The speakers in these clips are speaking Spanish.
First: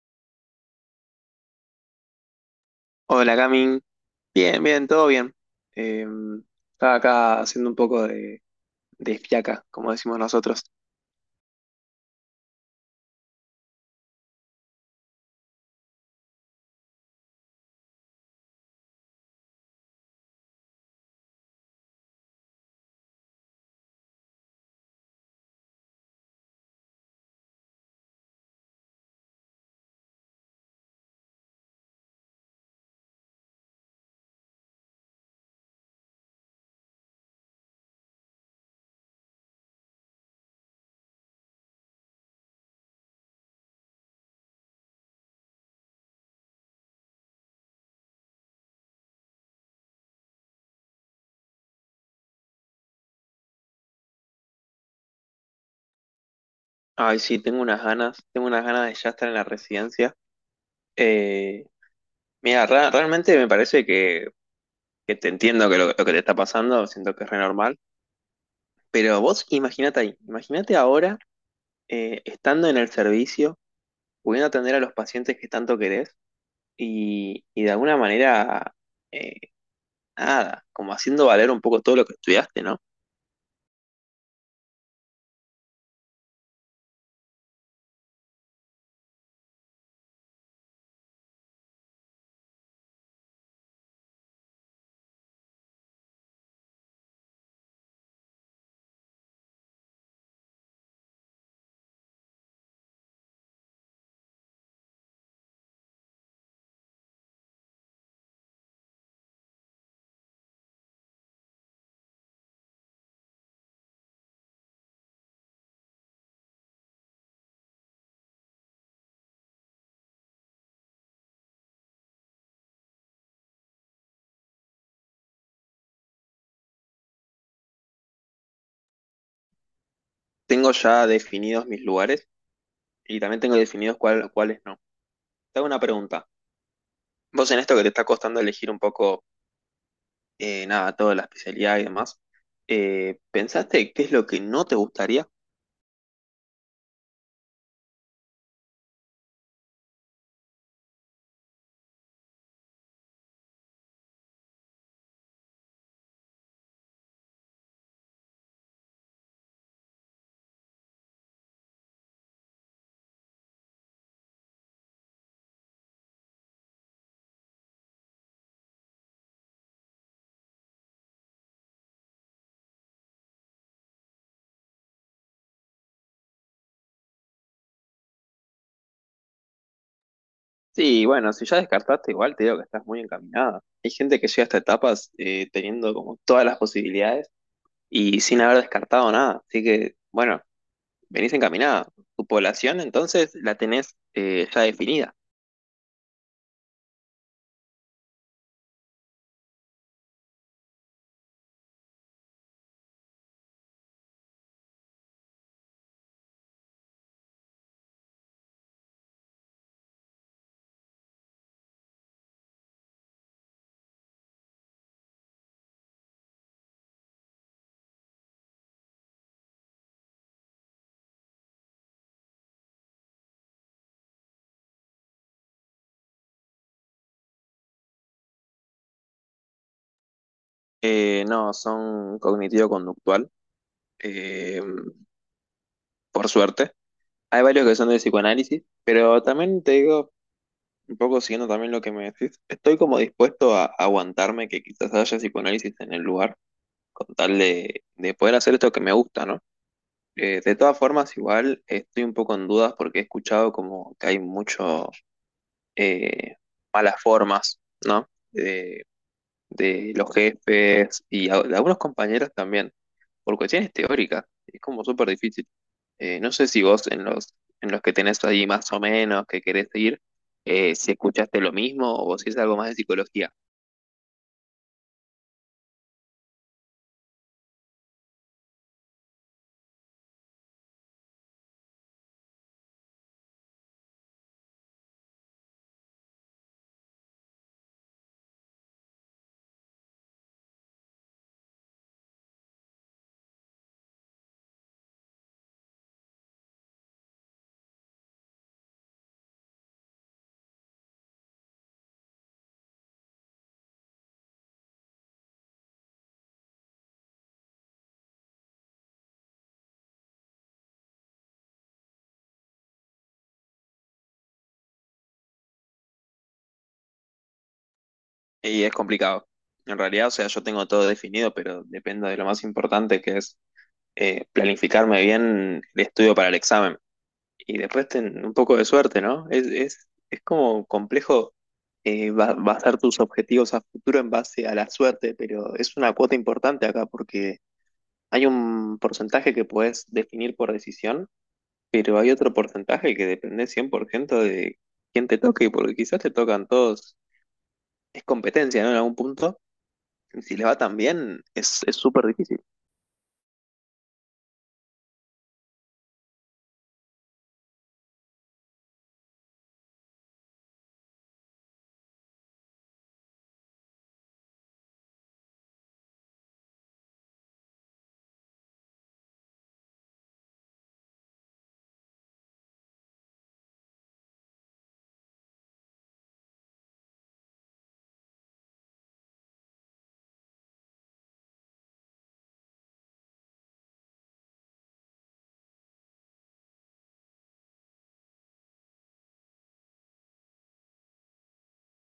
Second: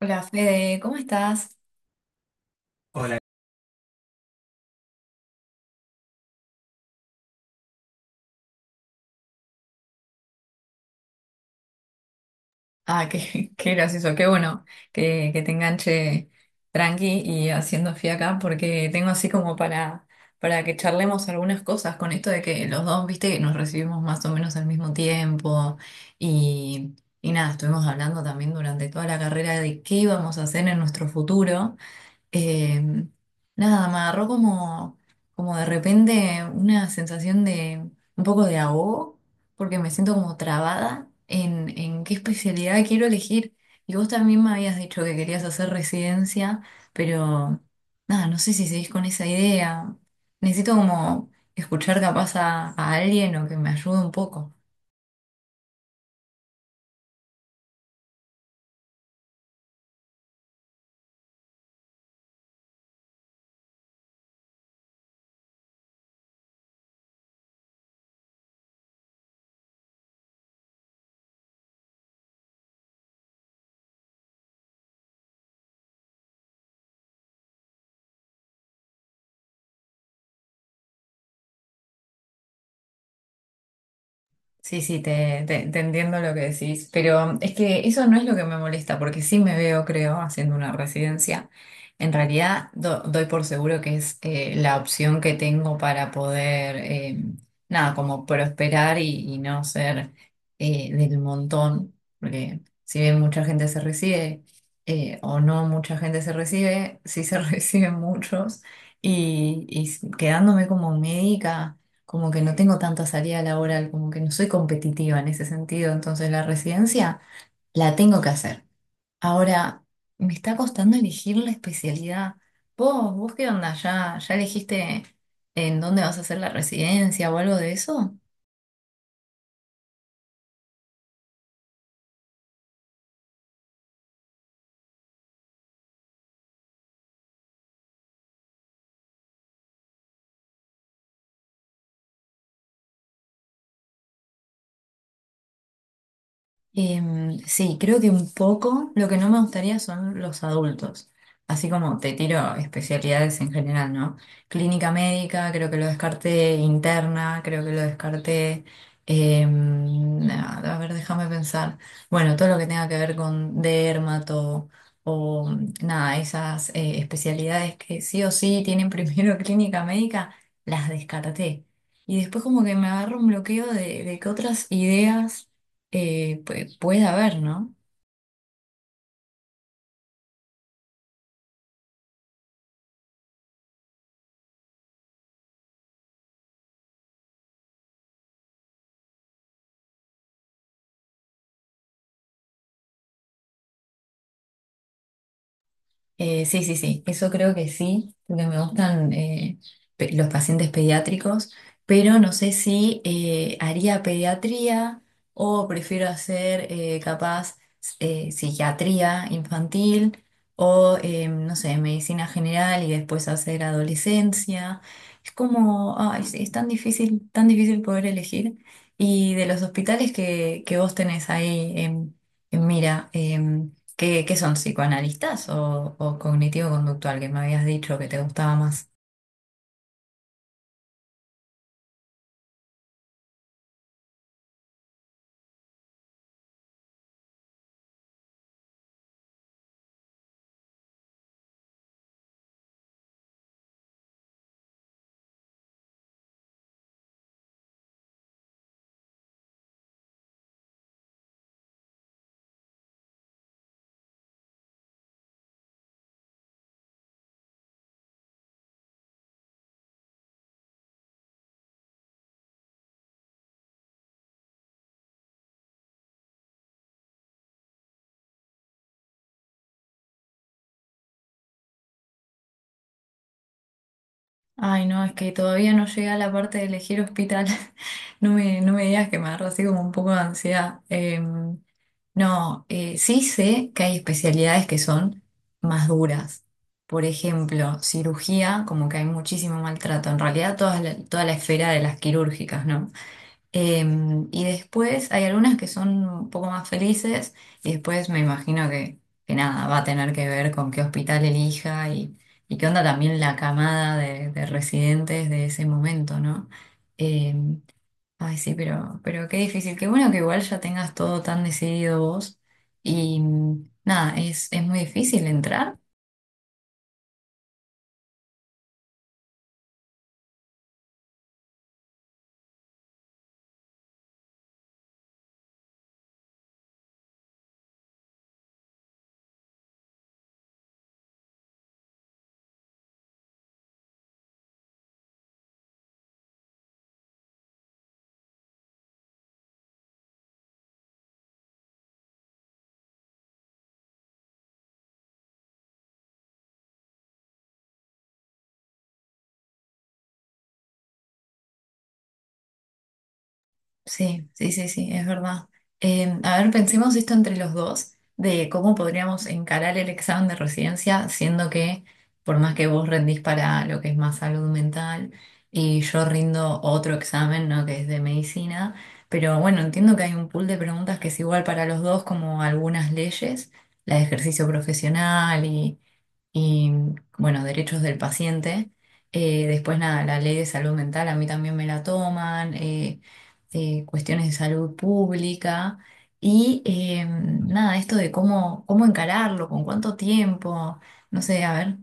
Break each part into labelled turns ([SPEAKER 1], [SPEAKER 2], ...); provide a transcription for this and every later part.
[SPEAKER 1] Hola, Fede, ¿cómo estás? Hola.
[SPEAKER 2] Hola, Camin. Bien, bien, todo bien. Eh, Estaba acá haciendo un poco de fiaca, como decimos nosotros.
[SPEAKER 1] Ah, qué, qué gracioso, qué bueno que te enganche tranqui y haciendo fiaca porque tengo así como para que charlemos algunas cosas con esto de que los dos, viste, que nos recibimos más o menos al mismo tiempo y, y nada, estuvimos hablando también durante toda la carrera de qué íbamos a hacer en nuestro futuro. Eh, Nada, me agarró como, como de repente una sensación de un poco de ahogo, porque me siento como trabada en qué especialidad quiero elegir. Y vos también me habías dicho que querías hacer residencia, pero nada, no sé si seguís con esa idea. Necesito como escuchar capaz a alguien o que me ayude un poco.
[SPEAKER 2] Ay, sí, tengo unas ganas de ya estar en la residencia. Eh, Mira, realmente me parece que te entiendo que lo que te está pasando, siento que es re normal. Pero vos imagínate ahí, imagínate ahora estando en el servicio, pudiendo atender a los pacientes que tanto querés y de alguna manera, eh, nada, como haciendo valer un poco todo lo que estudiaste, ¿no?
[SPEAKER 1] Sí, sí, te entiendo lo que decís, pero es que eso no es lo que me molesta, porque sí me veo, creo, haciendo una residencia. En realidad, doy por seguro que es la opción que tengo para poder, nada, como prosperar y no ser del montón, porque si bien mucha gente se recibe o no mucha gente se recibe, sí se reciben muchos y quedándome como médica como que no tengo tanta salida laboral, como que no soy competitiva en ese sentido, entonces la residencia la tengo que hacer. Ahora, me está costando elegir la especialidad. ¿Vos qué onda? ¿Ya elegiste en dónde vas a hacer la residencia o algo de eso?
[SPEAKER 2] Tengo ya definidos mis lugares y también tengo definidos cuáles no. Te hago una pregunta. Vos en esto que te está costando elegir un poco, nada, toda la especialidad y demás, ¿pensaste qué es lo que no te gustaría?
[SPEAKER 1] Em, sí, creo que un poco lo que no me gustaría son los adultos, así como te tiro especialidades en general, ¿no? Clínica médica, creo que lo descarté, interna, creo que lo descarté, em, a ver, déjame pensar, bueno, todo lo que tenga que ver con dermato o nada, esas especialidades que sí o sí tienen primero clínica médica, las descarté. Y después como que me agarro un bloqueo de que otras ideas puede haber, ¿no?
[SPEAKER 2] Sí, bueno, si ya descartaste igual, te digo que estás muy encaminada. Hay gente que llega a estas etapas teniendo como todas las posibilidades y sin haber descartado nada. Así que, bueno, venís encaminada. Tu población entonces la tenés ya definida.
[SPEAKER 1] Sí, sí, sí, eso creo que sí, porque me gustan los pacientes pediátricos, pero no sé si haría pediatría o prefiero hacer capaz psiquiatría infantil o, no sé, medicina general y después hacer adolescencia. Es como, ay, sí, es tan difícil poder elegir. Y de los hospitales que vos tenés ahí en mira. Em, ¿qué son psicoanalistas o cognitivo-conductual que me habías dicho que te gustaba más?
[SPEAKER 2] No, son cognitivo-conductual. Eh, por suerte. Hay varios que son de psicoanálisis, pero también te digo, un poco siguiendo también lo que me decís, estoy como dispuesto a aguantarme que quizás haya psicoanálisis en el lugar, con tal de poder hacer esto que me gusta, ¿no? De todas formas, igual estoy un poco en dudas porque he escuchado como que hay mucho eh, malas formas, ¿no? De los jefes y de algunos compañeros también, por cuestiones teóricas. Es como súper difícil. No sé si vos en en los que tenés ahí más o menos que querés seguir, si escuchaste lo mismo o si es algo más de psicología.
[SPEAKER 1] Ay, no, es que todavía no llegué a la parte de elegir hospital. No me digas que me agarró así como un poco de ansiedad. No, sí sé que hay especialidades que son más duras. Por ejemplo, cirugía, como que hay muchísimo maltrato. En realidad, toda la esfera de las quirúrgicas, ¿no? Em, y después hay algunas que son un poco más felices y después me imagino que nada, va a tener que ver con qué hospital elija y qué onda también la camada de residentes de ese momento, ¿no? Em, ay, sí, pero qué difícil, qué bueno que igual ya tengas todo tan decidido vos y mm, nada, es muy difícil entrar.
[SPEAKER 2] Y es complicado. En realidad, o sea, yo tengo todo definido, pero dependo de lo más importante que es planificarme bien el estudio para el examen. Y después ten un poco de suerte, ¿no? Es como complejo basar tus objetivos a futuro en base a la suerte, pero es una cuota importante acá porque hay un porcentaje que puedes definir por decisión. Pero hay otro porcentaje que depende 100% de quién te toque, porque quizás te tocan todos. Es competencia, ¿no? En algún punto. Y si les va tan bien, es súper difícil.
[SPEAKER 1] Sí, sí, sí, sí, es verdad. A ver, pensemos esto entre los dos, de cómo podríamos encarar el examen de residencia, siendo que por más que vos rendís para lo que es más salud mental y yo rindo otro examen, ¿no? Que es de medicina, pero bueno, entiendo que hay un pool de preguntas que es igual para los dos, como algunas leyes, la de ejercicio profesional y bueno, derechos del paciente. Después nada, la ley de salud mental a mí también me la toman, cuestiones de salud pública y nada, esto de cómo, cómo encararlo, con cuánto tiempo, no sé, a ver.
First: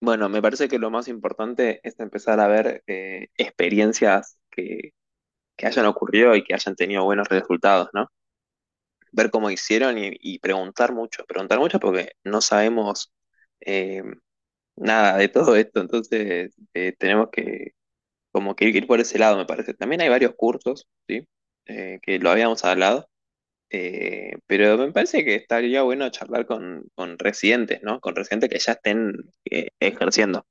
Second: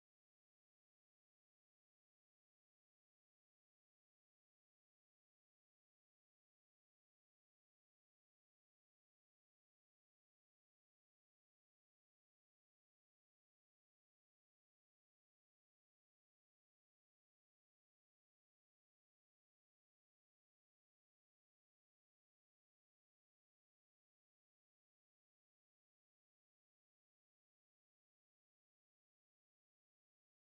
[SPEAKER 2] Bueno, me parece que lo más importante es empezar a ver experiencias que hayan ocurrido y que hayan tenido buenos resultados, ¿no? Ver cómo hicieron y preguntar mucho. Preguntar mucho porque no sabemos eh, nada de todo esto, entonces tenemos que. Como que ir por ese lado, me parece. También hay varios cursos, ¿sí? Que lo habíamos hablado, pero me parece que estaría bueno charlar con residentes, ¿no? Con residentes que ya estén ejerciendo.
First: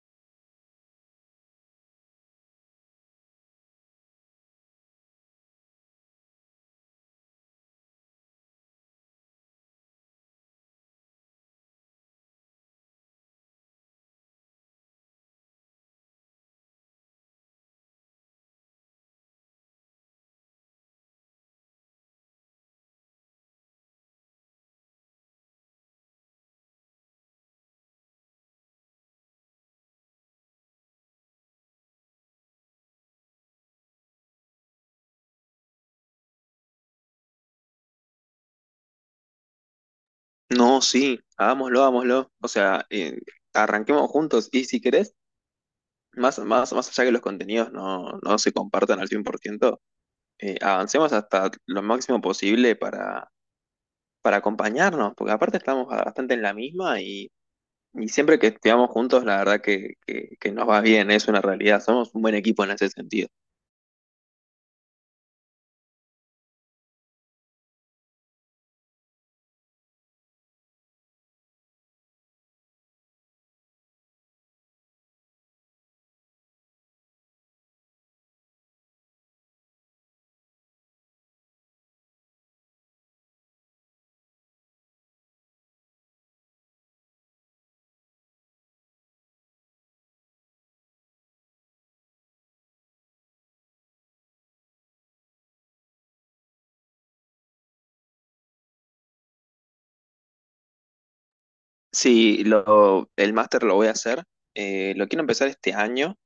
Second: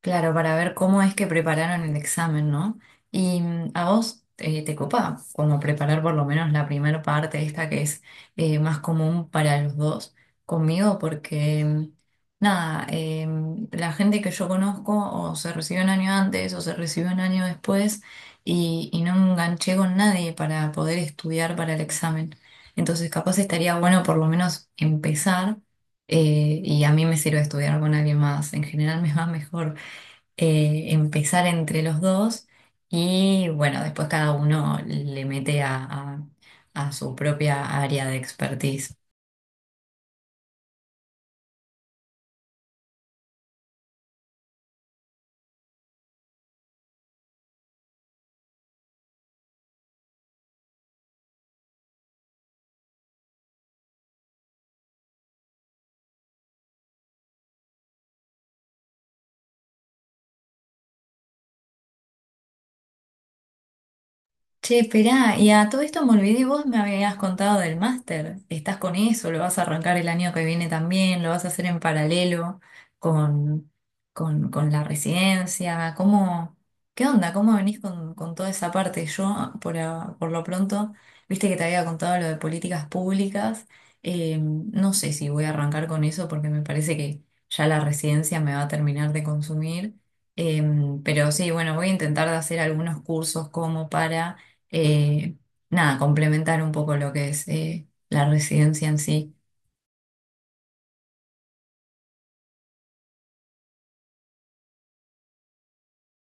[SPEAKER 1] Claro, para ver cómo es que prepararon el examen, ¿no? Y mm, a vos te copa como preparar por lo menos la primera parte, esta que es más común para los dos conmigo, porque mm, nada, la gente que yo conozco o se recibió un año antes o se recibió un año después y no enganché con nadie para poder estudiar para el examen. Entonces capaz estaría bueno por lo menos empezar y a mí me sirve estudiar con alguien más. En general me va mejor empezar entre los dos y bueno, después cada uno le mete a su propia área de expertise.
[SPEAKER 2] No, sí, hagámoslo, hagámoslo. O sea, arranquemos juntos y si querés, más allá que los contenidos no se compartan al 100%, avancemos hasta lo máximo posible para acompañarnos, porque aparte estamos bastante en la misma. Y siempre que estudiamos juntos, la verdad que nos va bien, es una realidad. Somos un buen equipo en ese sentido.
[SPEAKER 1] Che, esperá, y a todo esto me olvidé, vos me habías contado del máster. ¿Estás con eso? ¿Lo vas a arrancar el año que viene también? ¿Lo vas a hacer en paralelo con, con la residencia? ¿Cómo, qué onda? ¿Cómo venís con toda esa parte? Yo, por, por lo pronto, viste que te había contado lo de políticas públicas. No sé si voy a arrancar con eso porque me parece que ya la residencia me va a terminar de consumir. Em, pero sí, bueno, voy a intentar de hacer algunos cursos como para eh, nada, complementar un poco lo que es la residencia en sí.
[SPEAKER 2] Sí, el máster lo voy a hacer. Eh, lo quiero empezar este año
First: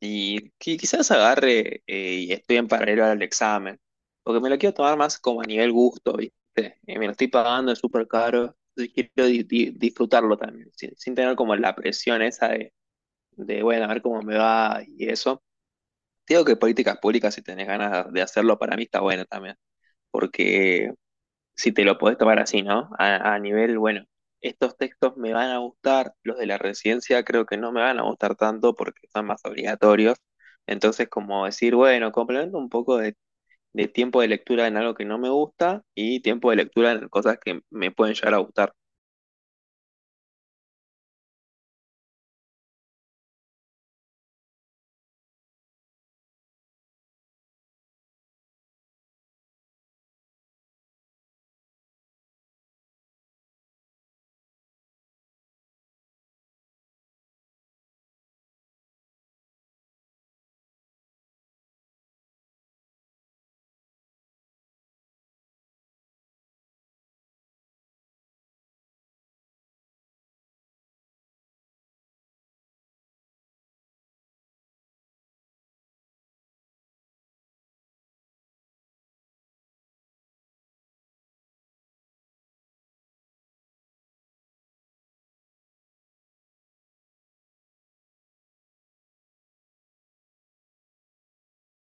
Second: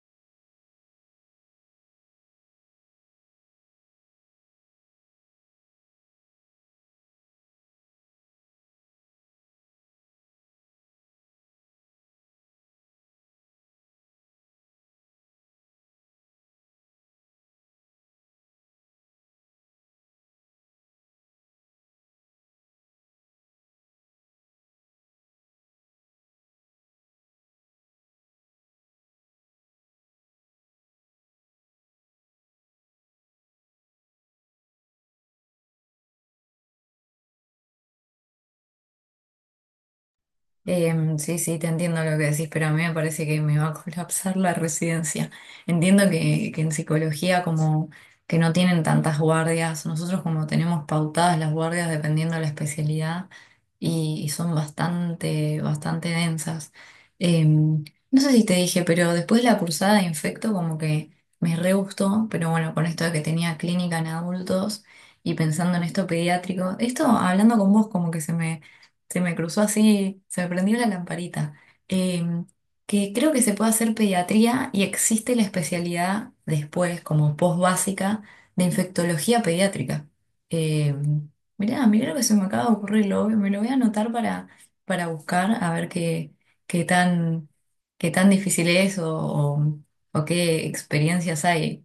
[SPEAKER 2] y quizás agarre y estudie en paralelo al examen. Porque me lo quiero tomar más como a nivel gusto, ¿viste? Y me lo estoy pagando, es súper caro. Y quiero disfrutarlo también, sin tener como la presión esa de, bueno, a ver cómo me va y eso. Te digo que políticas públicas, si tenés ganas de hacerlo, para mí está bueno también porque si te lo podés tomar así, ¿no? A nivel, bueno, estos textos me van a gustar, los de la residencia creo que no me van a gustar tanto porque son más obligatorios. Entonces, como decir, bueno, complemento un poco de tiempo de lectura en algo que no me gusta y tiempo de lectura en cosas que me pueden llegar a gustar.
[SPEAKER 1] Em, sí, sí, te entiendo lo que decís, pero a mí me parece que me va a colapsar la residencia. Entiendo que en psicología como que no tienen tantas guardias, nosotros como tenemos pautadas las guardias dependiendo de la especialidad y son bastante, bastante densas. Em, no sé si te dije, pero después la cursada de infecto como que me re gustó, pero bueno, con esto de que tenía clínica en adultos y pensando en esto pediátrico, esto hablando con vos como que se me cruzó así, se me prendió la lamparita. Em, que creo que se puede hacer pediatría y existe la especialidad después, como post básica, de infectología pediátrica. Em, mirá, mirá lo que se me acaba de ocurrir, me lo voy a anotar para buscar, a ver qué, qué tan, qué tan difícil es o, o qué experiencias hay.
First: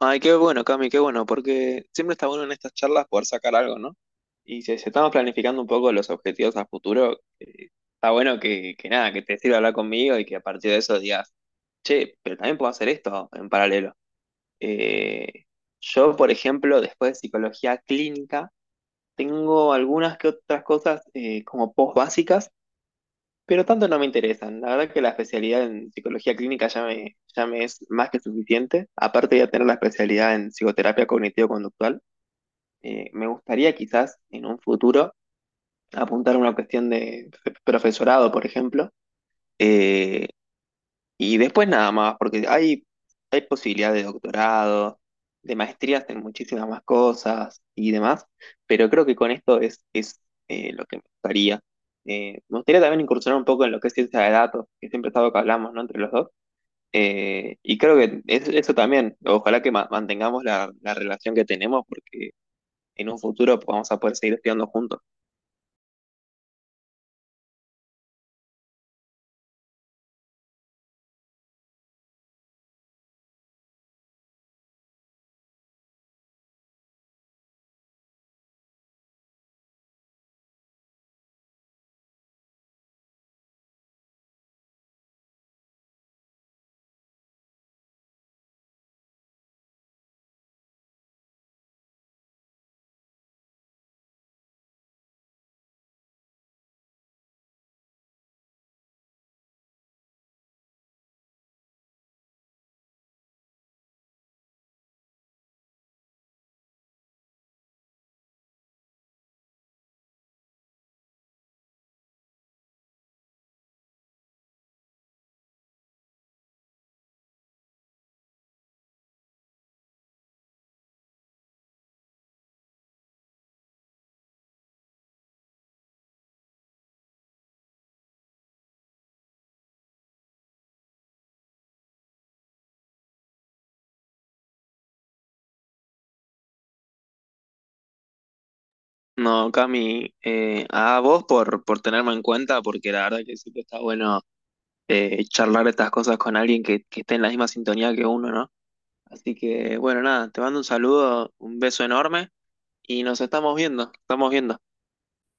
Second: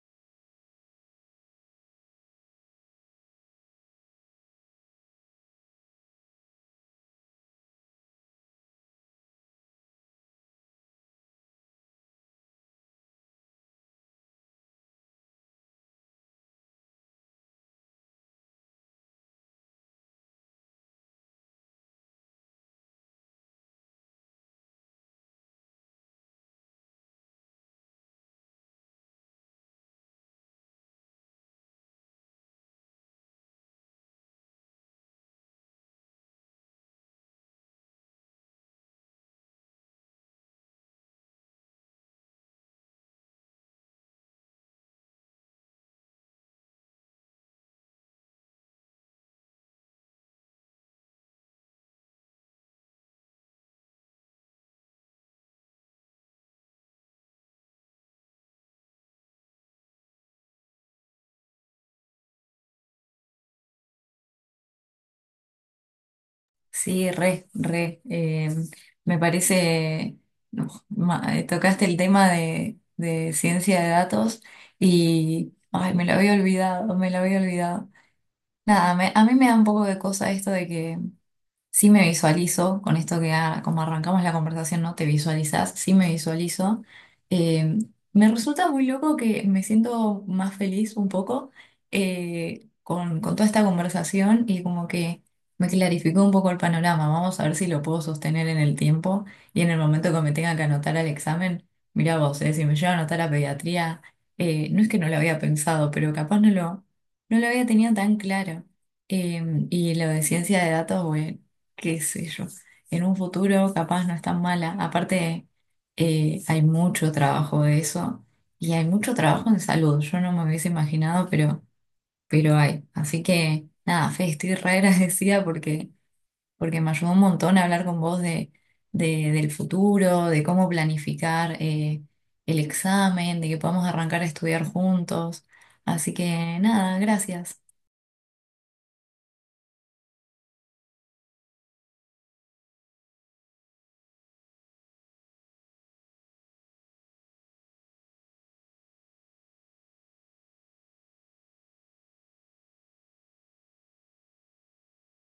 [SPEAKER 2] Ay, qué bueno, Cami, qué bueno, porque siempre está bueno en estas charlas poder sacar algo, ¿no? Y si, si estamos planificando un poco los objetivos a futuro, está bueno que nada, que te sirva hablar conmigo y que a partir de eso digas, che, pero también puedo hacer esto en paralelo. Eh, yo, por ejemplo, después de psicología clínica, tengo algunas que otras cosas como post básicas, pero tanto no me interesan. La verdad que la especialidad en psicología clínica ya me es más que suficiente. Aparte de tener la especialidad en psicoterapia cognitivo-conductual, me gustaría quizás en un futuro apuntar a una cuestión de profesorado, por ejemplo. Eh, Y después nada más, porque hay posibilidades de doctorado, de maestrías en muchísimas más cosas y demás, pero creo que con esto es lo que me gustaría. Me gustaría también incursionar un poco en lo que es ciencia de datos, que siempre es algo que hablamos, ¿no? Entre los dos. Y creo que eso también, ojalá que mantengamos la relación que tenemos, porque en un futuro vamos a poder seguir estudiando juntos.
[SPEAKER 1] Sí, re, re. Eh, me parece, uf, tocaste el tema de ciencia de datos y, ay, me lo había olvidado, me lo había olvidado. Nada, a mí me da un poco de cosa esto de que sí me visualizo, con esto que ah, como arrancamos la conversación, ¿no? Te visualizas, sí me visualizo. Eh, me resulta muy loco que me siento más feliz un poco con toda esta conversación y como que me clarificó un poco el panorama. Vamos a ver si lo puedo sostener en el tiempo y en el momento que me tenga que anotar al examen. Mirá vos, si me llevo a anotar a pediatría, no es que no lo había pensado, pero capaz no lo había tenido tan claro. Em, y lo de ciencia de datos, bueno qué sé yo, en un futuro capaz no es tan mala. Aparte, hay mucho trabajo de eso y hay mucho trabajo en salud. Yo no me hubiese imaginado, pero hay. Así que nada, Fe, estoy re agradecida porque, porque me ayudó un montón a hablar con vos de, del futuro, de cómo planificar el examen, de que podamos arrancar a estudiar juntos. Así que nada, gracias.
[SPEAKER 2] No, Cami, a vos por tenerme en cuenta, porque la verdad que siempre está bueno charlar estas cosas con alguien que esté en la misma sintonía que uno, ¿no? Así que, bueno, nada, te mando un saludo, un beso enorme y nos estamos viendo, estamos viendo.